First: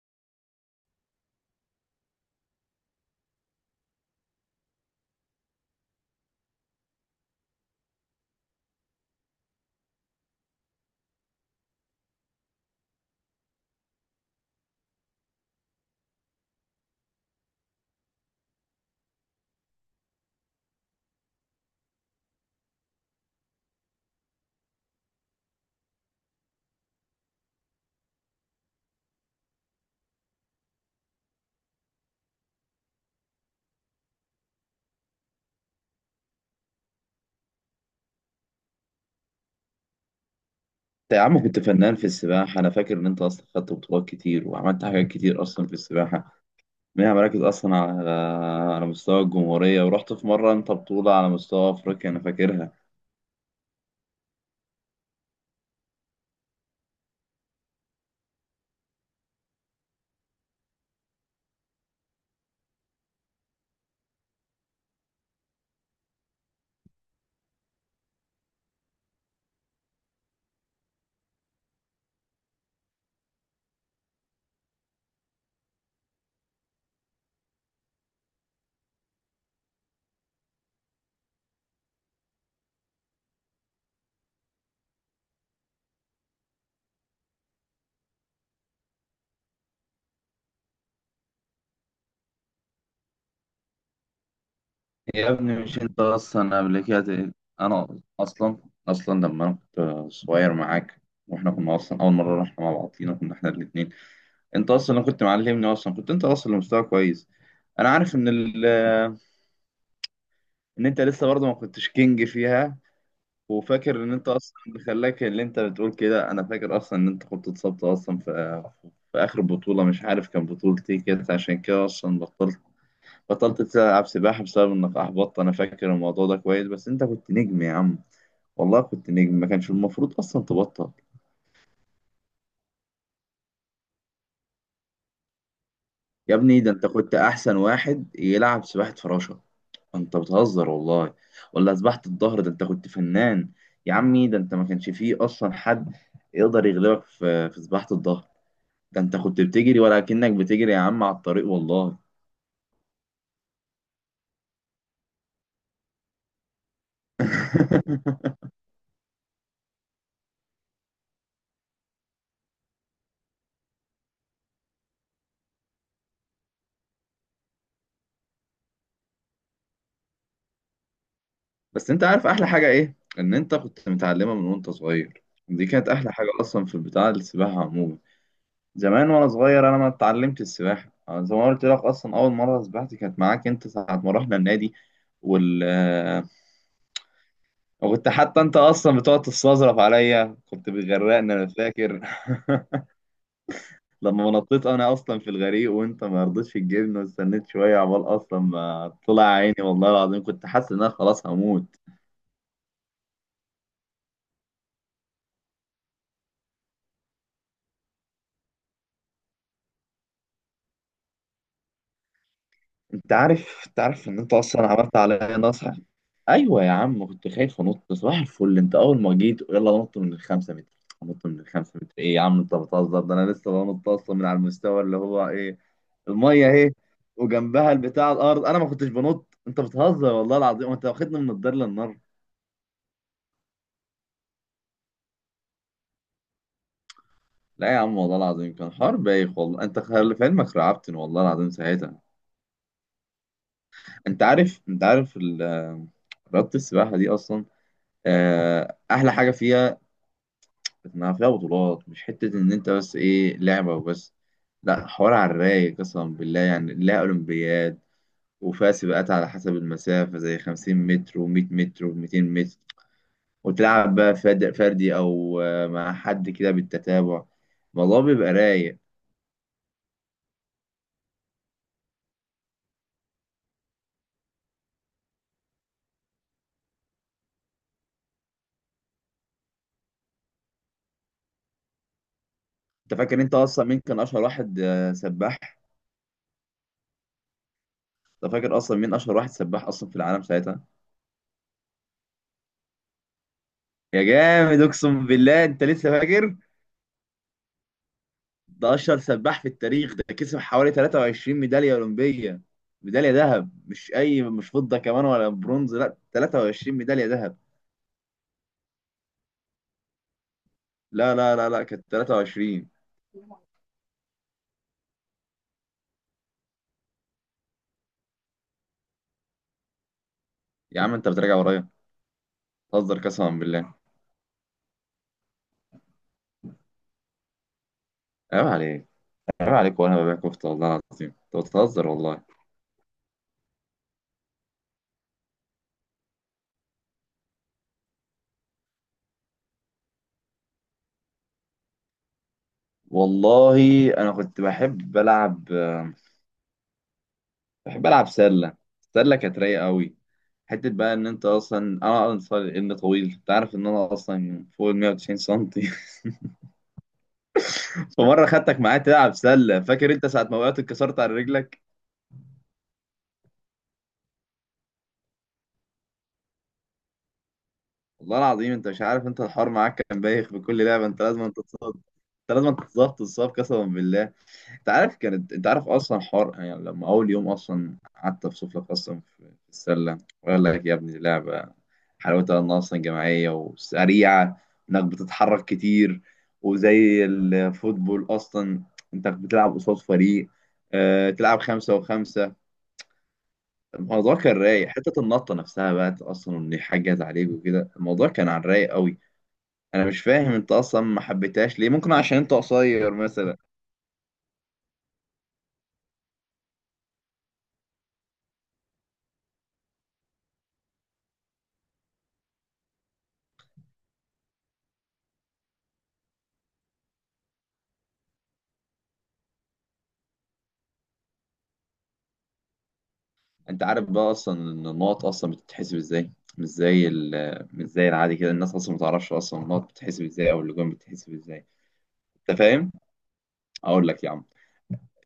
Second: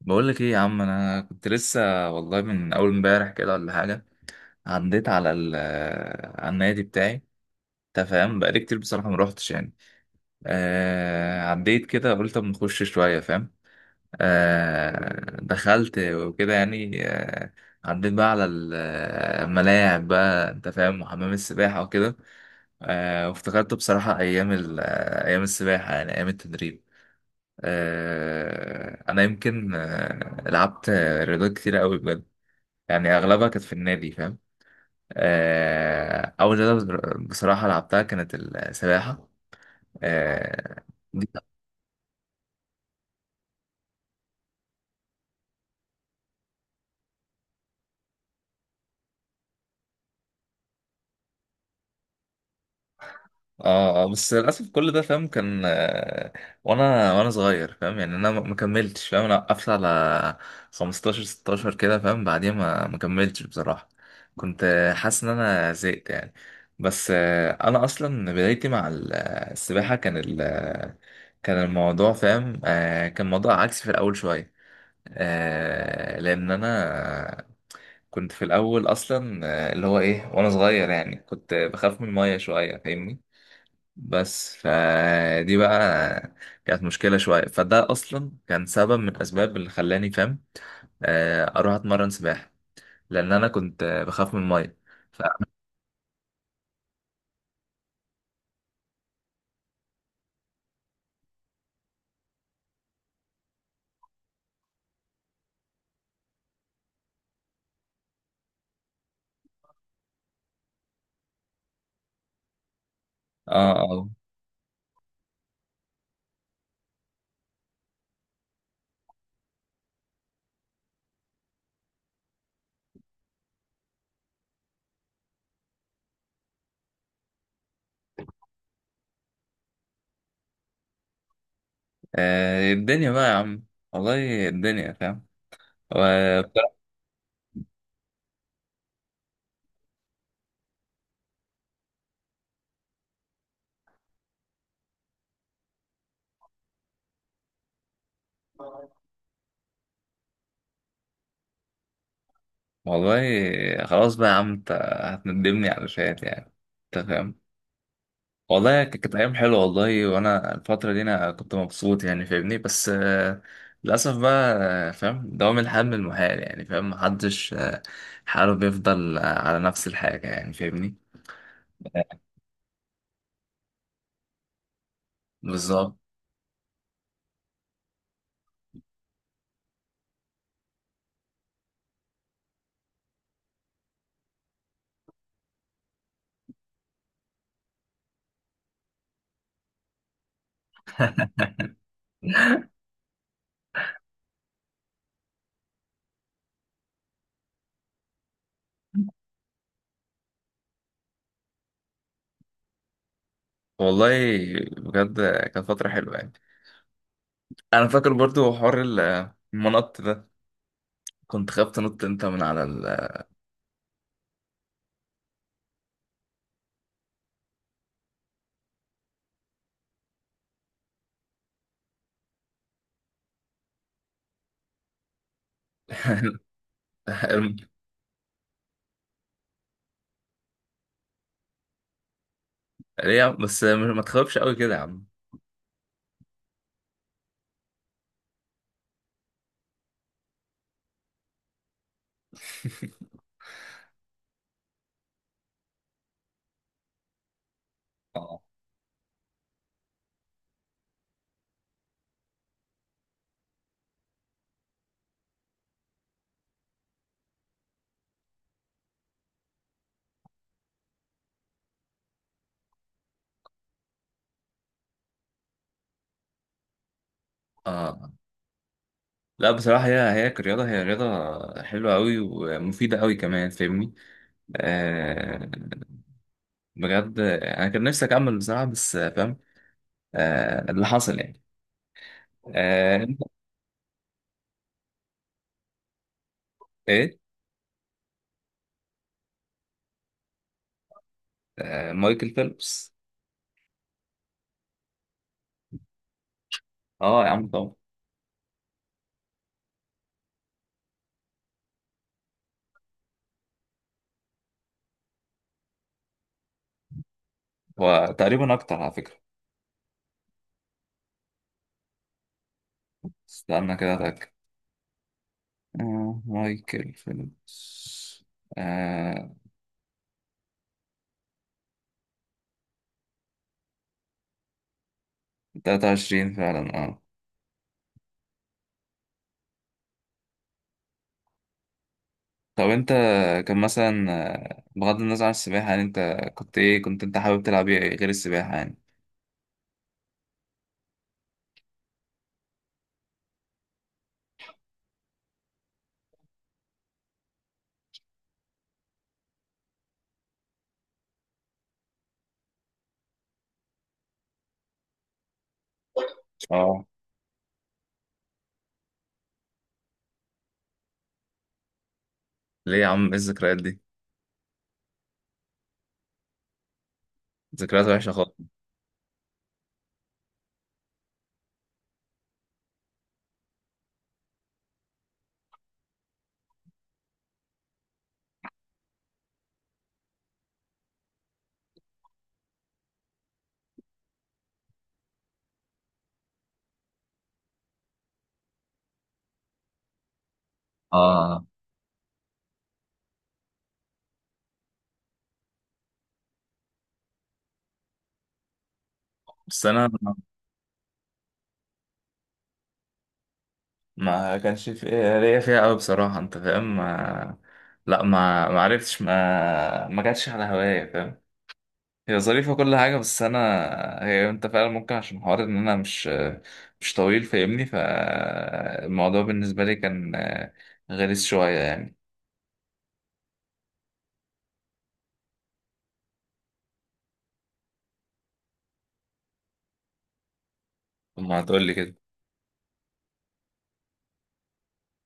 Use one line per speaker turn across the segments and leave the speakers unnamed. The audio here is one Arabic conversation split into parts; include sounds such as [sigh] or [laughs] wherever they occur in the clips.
بقول لك ايه يا عم؟ انا كنت لسه والله من اول امبارح كده ولا حاجه. عديت على النادي بتاعي. انت فاهم؟ بقالي كتير بصراحه ما روحتش يعني. عديت كده، قلت اما اخش شويه فاهم. دخلت وكده يعني عديت بقى الملاعب بقى انت فاهم، وحمام السباحه وكده. وافتكرت بصراحه ايام السباحه، يعني ايام التدريب. انا يمكن لعبت رياضات كتير قوي بجد. يعني اغلبها كانت في النادي فاهم. اول رياضه بصراحه لعبتها كانت السباحه. اه.
انت يا
دي-
عم كنت فنان في السباحة. أنا فاكر إن أنت أصلا خدت بطولات كتير وعملت حاجات كتير أصلا في السباحة، منها مراكز أصلا على مستوى الجمهورية، ورحت في مرة أنت بطولة على مستوى أفريقيا أنا فاكرها.
اه، بس للاسف كل ده فاهم، كان وانا صغير فاهم. يعني انا ما كملتش فاهم. انا وقفت على 15 16 كده فاهم. بعديها ما كملتش بصراحه. كنت حاسس ان انا زهقت يعني. بس انا اصلا بدايتي السباحه كان الموضوع فاهم، كان موضوع عكسي في الاول شويه. لان انا كنت في الاول اصلا اللي هو ايه، وانا صغير يعني كنت بخاف من الميه شويه فاهمني. بس فدي بقى كانت مشكله شويه. فده اصلا كان سبب من الاسباب اللي خلاني فاهم اروح اتمرن سباحه. لان انا كنت بخاف من الميه. ف...
يا
آه,
ابني مش أنت أصلا قبل كده أنا أصلا لما أنا كنت صغير معاك، وإحنا كنا أصلا أول مرة رحنا مع بعضينا كنا إحنا الاتنين، أنت أصلا اللي كنت معلمني، أصلا كنت أنت أصلا مستوى كويس. أنا عارف إن إن أنت لسه برضه ما كنتش كينج فيها. وفاكر
اه.
ان انت اصلا اللي خلاك اللي انت بتقول كده، انا فاكر اصلا ان انت كنت اتصبت اصلا في اخر بطوله، مش عارف كان بطوله ايه كده، عشان كده اصلا بطلت تلعب سباحه بسبب انك احبطت. انا فاكر الموضوع ده كويس، بس انت كنت نجم يا عم. والله كنت نجم، ما كانش المفروض اصلا تبطل.
اه، الدنيا بقى يا عم. والله الدنيا فاهم.
يا ابني ده
وبصراحة،
انت كنت احسن واحد يلعب سباحه فراشه. انت بتهزر والله. ولا سباحه الظهر، ده انت كنت فنان. يا عمي ده انت ما كانش فيه اصلا حد يقدر يغلبك في سباحه الظهر. ده انت كنت بتجري ولا كأنك بتجري يا عم على الطريق والله.
والله، خلاص بقى يا عم. انت هتندمني على شوية يعني. انت فاهم؟
[laughs]
والله كانت أيام حلوة والله. وأنا الفترة دي أنا كنت مبسوط يعني فاهمني. بس للأسف بقى فاهم، دوام الحال من المحال يعني فاهم. محدش حاله بيفضل على نفس الحاجة يعني فاهمني.
بس انت عارف احلى حاجة ايه؟ ان انت كنت متعلمة من وانت صغير، دي كانت
بالظبط.
احلى حاجة اصلا في بتاع السباحة عموما. زمان وانا صغير انا ما اتعلمت السباحة، أنا زي ما قلت لك اصلا اول مرة سبحت كانت معاك انت ساعة ما رحنا النادي. وال آه، وكنت حتى انت اصلا بتقعد تستظرف عليا، كنت بتغرقني انا فاكر. [laughs] لما ما نطيت انا اصلا في الغريق وانت ما رضيتش تجيبني، واستنيت شويه عبال اصلا ما طلع عيني، والله العظيم كنت حاسس ان انا خلاص هموت.
والله بجد كانت فترة حلوة يعني. أنا فاكر برضو حوار المنط ده كنت خايف تنط أنت من على
انت
ال.
عارف انت عارف ان انت اصلا عملت عليا نصح. ايوه يا عم كنت خايف انط، صباح الفل انت اول ما جيت يلا نط من الخمسة متر. نط من الخمسة متر؟ ايه يا عم انت بتهزر، ده انا لسه بنط اصلا من على المستوى اللي هو ايه الميه
[laughs]
اهي،
الم-
وجنبها البتاع الارض، انا ما كنتش بنط. انت بتهزر والله العظيم، وانت واخدني من الدار للنار.
ليه يا عم؟ بس ما تخافش قوي كده يا عم.
لا يا عم والله العظيم كان حوار بايخ والله، انت خلي في علمك رعبتني والله العظيم ساعتها.
[laughs]
انت عارف رياضة السباحة دي اصلا،
اه
احلى حاجة فيها انها فيها بطولات، مش حتة ان انت بس ايه لعبة وبس، لا حوار على الرايق قسما بالله. يعني لها اولمبياد، وفيها سباقات على حسب المسافة زي 50 متر و100 متر و200 متر. وتلعب بقى فردي او مع حد كده بالتتابع. الموضوع
اه.
بيبقى رايق.
لا بصراحة، هي كرياضة، هي رياضة حلوة أوي، ومفيدة أوي كمان فاهمني. آه. بجد أنا كان نفسي أكمل بصراحة، بس فاهم اللي حصل يعني.
انت فاكر
أنت
انت اصلا مين كان اشهر واحد سباح؟
إيه.
انت فاكر اصلا مين اشهر واحد سباح اصلا في العالم ساعتها؟
آه، مايكل فيلبس.
يا جامد اقسم بالله انت لسه فاكر.
أه يا عم طبعا.
ده اشهر سباح في التاريخ، ده كسب حوالي 23 ميداليه اولمبيه. ميداليه ذهب، مش اي، مش فضه كمان ولا برونز، لا، 23 ميداليه ذهب.
هو تقريبا أكتر على فكرة.
لا لا لا لا، كانت 23.
استنى كده أتأكد. آه، مايكل فيلبس. آه.
يا عم انت بتراجع ورايا، بتهزر قسما بالله.
23 فعلا أه.
عيب عليك، عيب عليك وانا ببيع كفته والله العظيم، انت بتهزر والله.
طب أنت، كان مثلا بغض النظر عن السباحة يعني، أنت كنت إيه؟ كنت أنت حابب تلعب إيه غير السباحة يعني؟
والله انا كنت بحب العب سله. السله كانت رايقه قوي. حته بقى ان انت اصلا انا اصلا ان طويل، انت عارف ان انا اصلا فوق ال 190 سنتي.
اه.
[laughs] فمره خدتك معايا تلعب سله، فاكر انت ساعه ما وقعت اتكسرت على رجلك.
ليه يا عم؟ ايه الذكريات دي؟ ذكريات وحشه
والله
خالص.
العظيم انت مش عارف، انت الحوار معاك كان بايخ، في كل لعبه انت لازم تصاب، انت لازم تصاب قسما بالله. انت عارف اصلا حوار، يعني لما اول يوم اصلا قعدت افصل لك اصلا في السله، وقال لك يا ابني دي لعبه حلاوتها انها اصلا جماعيه وسريعه، انك بتتحرك كتير، وزي الفوتبول اصلا انت بتلعب قصاد فريق، اه تلعب
اه.
خمسة وخمسة. الموضوع كان رايق، حتة النطة نفسها بقى أصلا إن حاجة جت عليك وكده الموضوع كان على الرايق قوي.
بس
أنا
انا
مش فاهم أنت أصلا ما حبيتهاش ليه، ممكن عشان أنت قصير مثلا.
ما كانش في ليا فيها قوي بصراحه انت فاهم، ما... لا ما عرفتش، ما جاتش على هوايا فاهم. هي ظريفه كل حاجه، بس انا هي انت فعلا ممكن عشان حوار ان انا مش طويل فاهمني. فالموضوع بالنسبه لي كان غلس شويه يعني.
انت عارف بقى اصلا ان النقط اصلا بتتحسب ازاي؟ مش زي العادي كده، الناس اصلا ما تعرفش اصلا النقط بتتحسب ازاي او اللجوم بتتحسب
طب ما
ازاي.
هتقول لي كده.
انت فاهم، اقول لك يا عم،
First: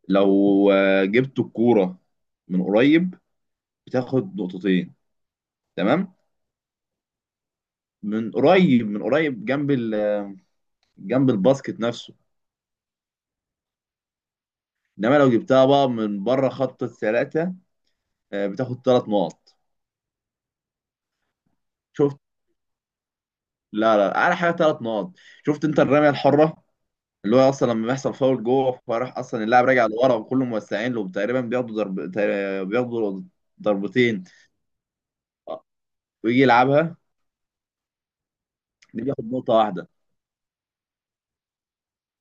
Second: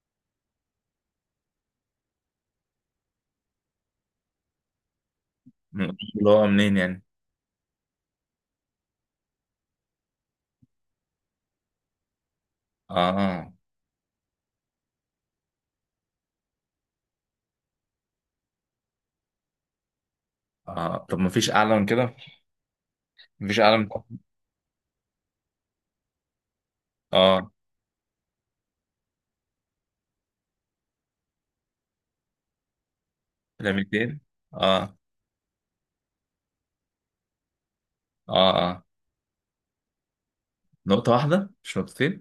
لو جبت الكوره من قريب بتاخد نقطتين. تمام؟
اللي هو منين يعني؟
من قريب، جنب جنب الباسكت نفسه.
اه
انما لو جبتها بقى من بره خط الثلاثه، بتاخد ثلاث نقط.
اه. طب ما فيش اعلى من كده؟
شفت؟
مفيش اعلى من.
لا لا، على حاجه ثلاث نقط. شفت انت الرميه الحره؟ اللي هو
اه.
اصلا لما بيحصل فاول جوه فراح اصلا اللاعب راجع لورا وكله موسعين له، تقريبا بياخدوا ضرب، تقريباً بياخدوا
لميتين.
ضربتين، ويجي يلعبها.
اه اه.
دي بياخد نقطة واحدة.
نقطة واحدة مش نقطتين؟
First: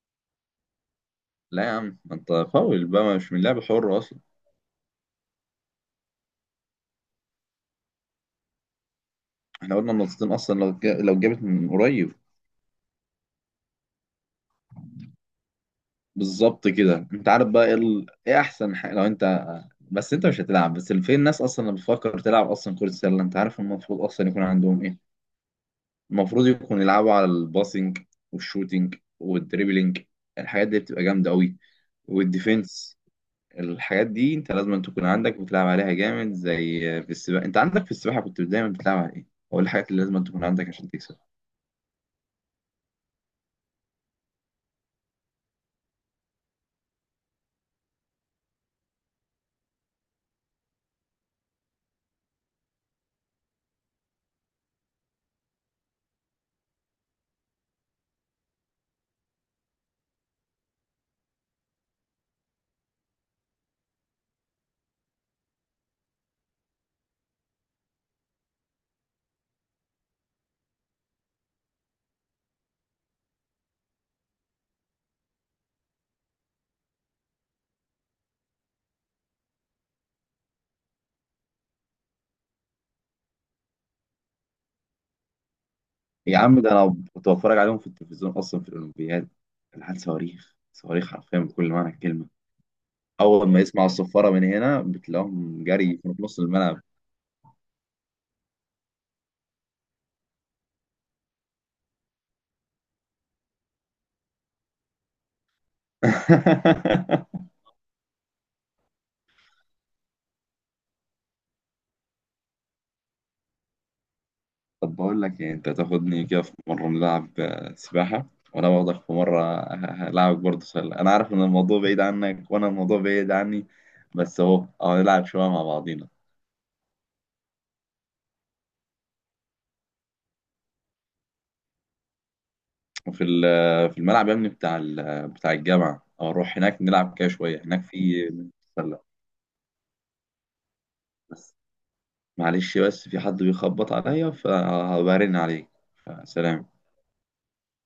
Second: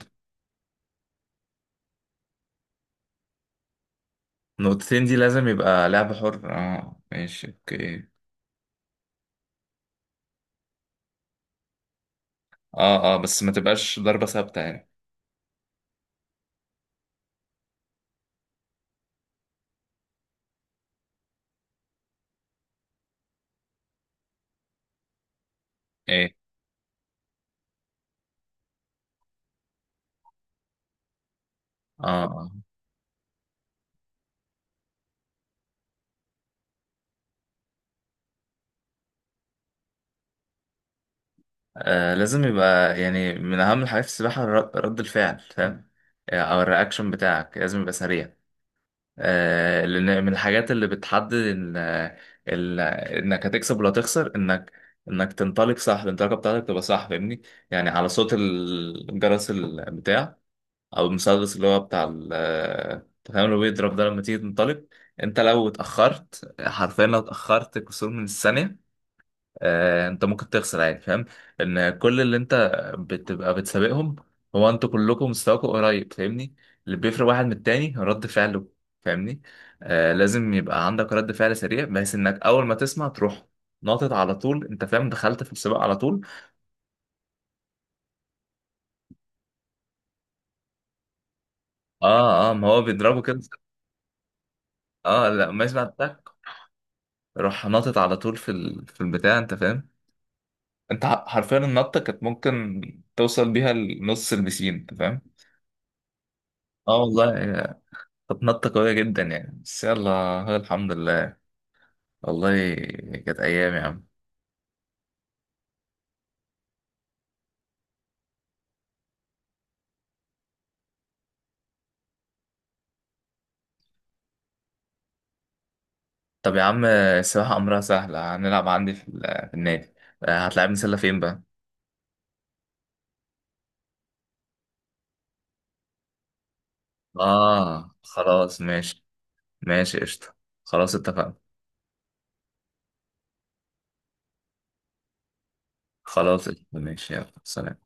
لا يا عم ما انت فاول بقى، مش من لعب حر اصلا.
نقطتين دي لازم يبقى لعب حر. اه ماشي اوكي.
احنا قلنا النقطتين اصلا لو لو جابت من قريب.
اه اه. بس ما تبقاش ضربة ثابتة يعني.
بالظبط كده، انت عارف بقى ايه ايه احسن حاجة لو انت. بس انت مش هتلعب بس، فين الناس اصلا اللي بتفكر تلعب اصلا كرة سلة، انت عارف المفروض اصلا يكون عندهم ايه؟
ايه.
المفروض يكونوا يلعبوا على الباسنج والشوتينج والدريبلينج، الحاجات دي بتبقى جامدة قوي.
اه اه،
والديفنس، الحاجات دي انت لازم أن تكون عندك بتلعب عليها جامد. زي في السباحة، انت عندك في السباحة كنت دايما بتلعب على ايه؟ هو إيه الحاجات اللي لازم أن تكون عندك عشان تكسب؟
لازم يبقى يعني من أهم الحاجات في السباحة رد الفعل فاهم. أو الرياكشن بتاعك لازم يبقى سريع. لأن من الحاجات اللي بتحدد إن ال- إنك هتكسب ولا تخسر. إنك تنطلق صح، الانطلاقة بتاعتك تبقى صح فاهمني. يعني على صوت الجرس البتاع، او المسدس اللي هو بتاع ال أنت فاهم، اللي هو بيضرب ده لما تيجي تنطلق. انت لو اتاخرت، حرفيا لو اتاخرت كسور من الثانيه، انت ممكن تخسر عادي فاهم. ان كل اللي انت بتبقى بتسابقهم، هو انتوا كلكم مستواكم قريب فاهمني. اللي بيفرق واحد من التاني هو رد فعله فاهمني. لازم يبقى عندك رد فعل سريع، بحيث انك اول ما تسمع تروح ناطط على طول انت فاهم، دخلت في السباق على طول.
يا عم ده انا كنت بتفرج عليهم في التلفزيون اصلا في الاولمبياد، العيال صواريخ، صواريخ حرفيا بكل معنى الكلمة.
اه اه، ما هو بيضربه كده.
اول ما يسمعوا الصفارة من هنا
اه لا،
بتلاقيهم
ما يسمع
جري في
التك
نص الملعب.
راح ناطط على طول في ال... في البتاع انت فاهم. انت حرفيا النطه كانت ممكن توصل بيها لنص البسين انت فاهم. اه
[laughs]
والله، هي كانت نطه قويه جدا يعني. بس يلا، هو الحمد لله. والله كانت ايام يا عم.
طب بقول لك إيه، أنت تاخدني كده في مرة نلعب سباحة، وأنا باخدك في مرة هلعبك برضه سلة. أنا عارف إن الموضوع بعيد عنك وأنا الموضوع بعيد عني، بس أهو أهو نلعب شوية مع بعضينا.
طب يا عم السباحه امرها سهله، هنلعب عندي في ال... في النادي. هتلعبني سله فين بقى؟
وفي في الملعب يا ابني بتاع بتاع الجامعة، أو نروح هناك نلعب كده شوية هناك
اه
في
خلاص
سلة.
ماشي. ماشي قشطه. خلاص اتفقنا.
بس معلش، بس في حد بيخبط عليا فهبرن عليك،
خلاص قشطة.
فسلام.
ماشي يلا سلام.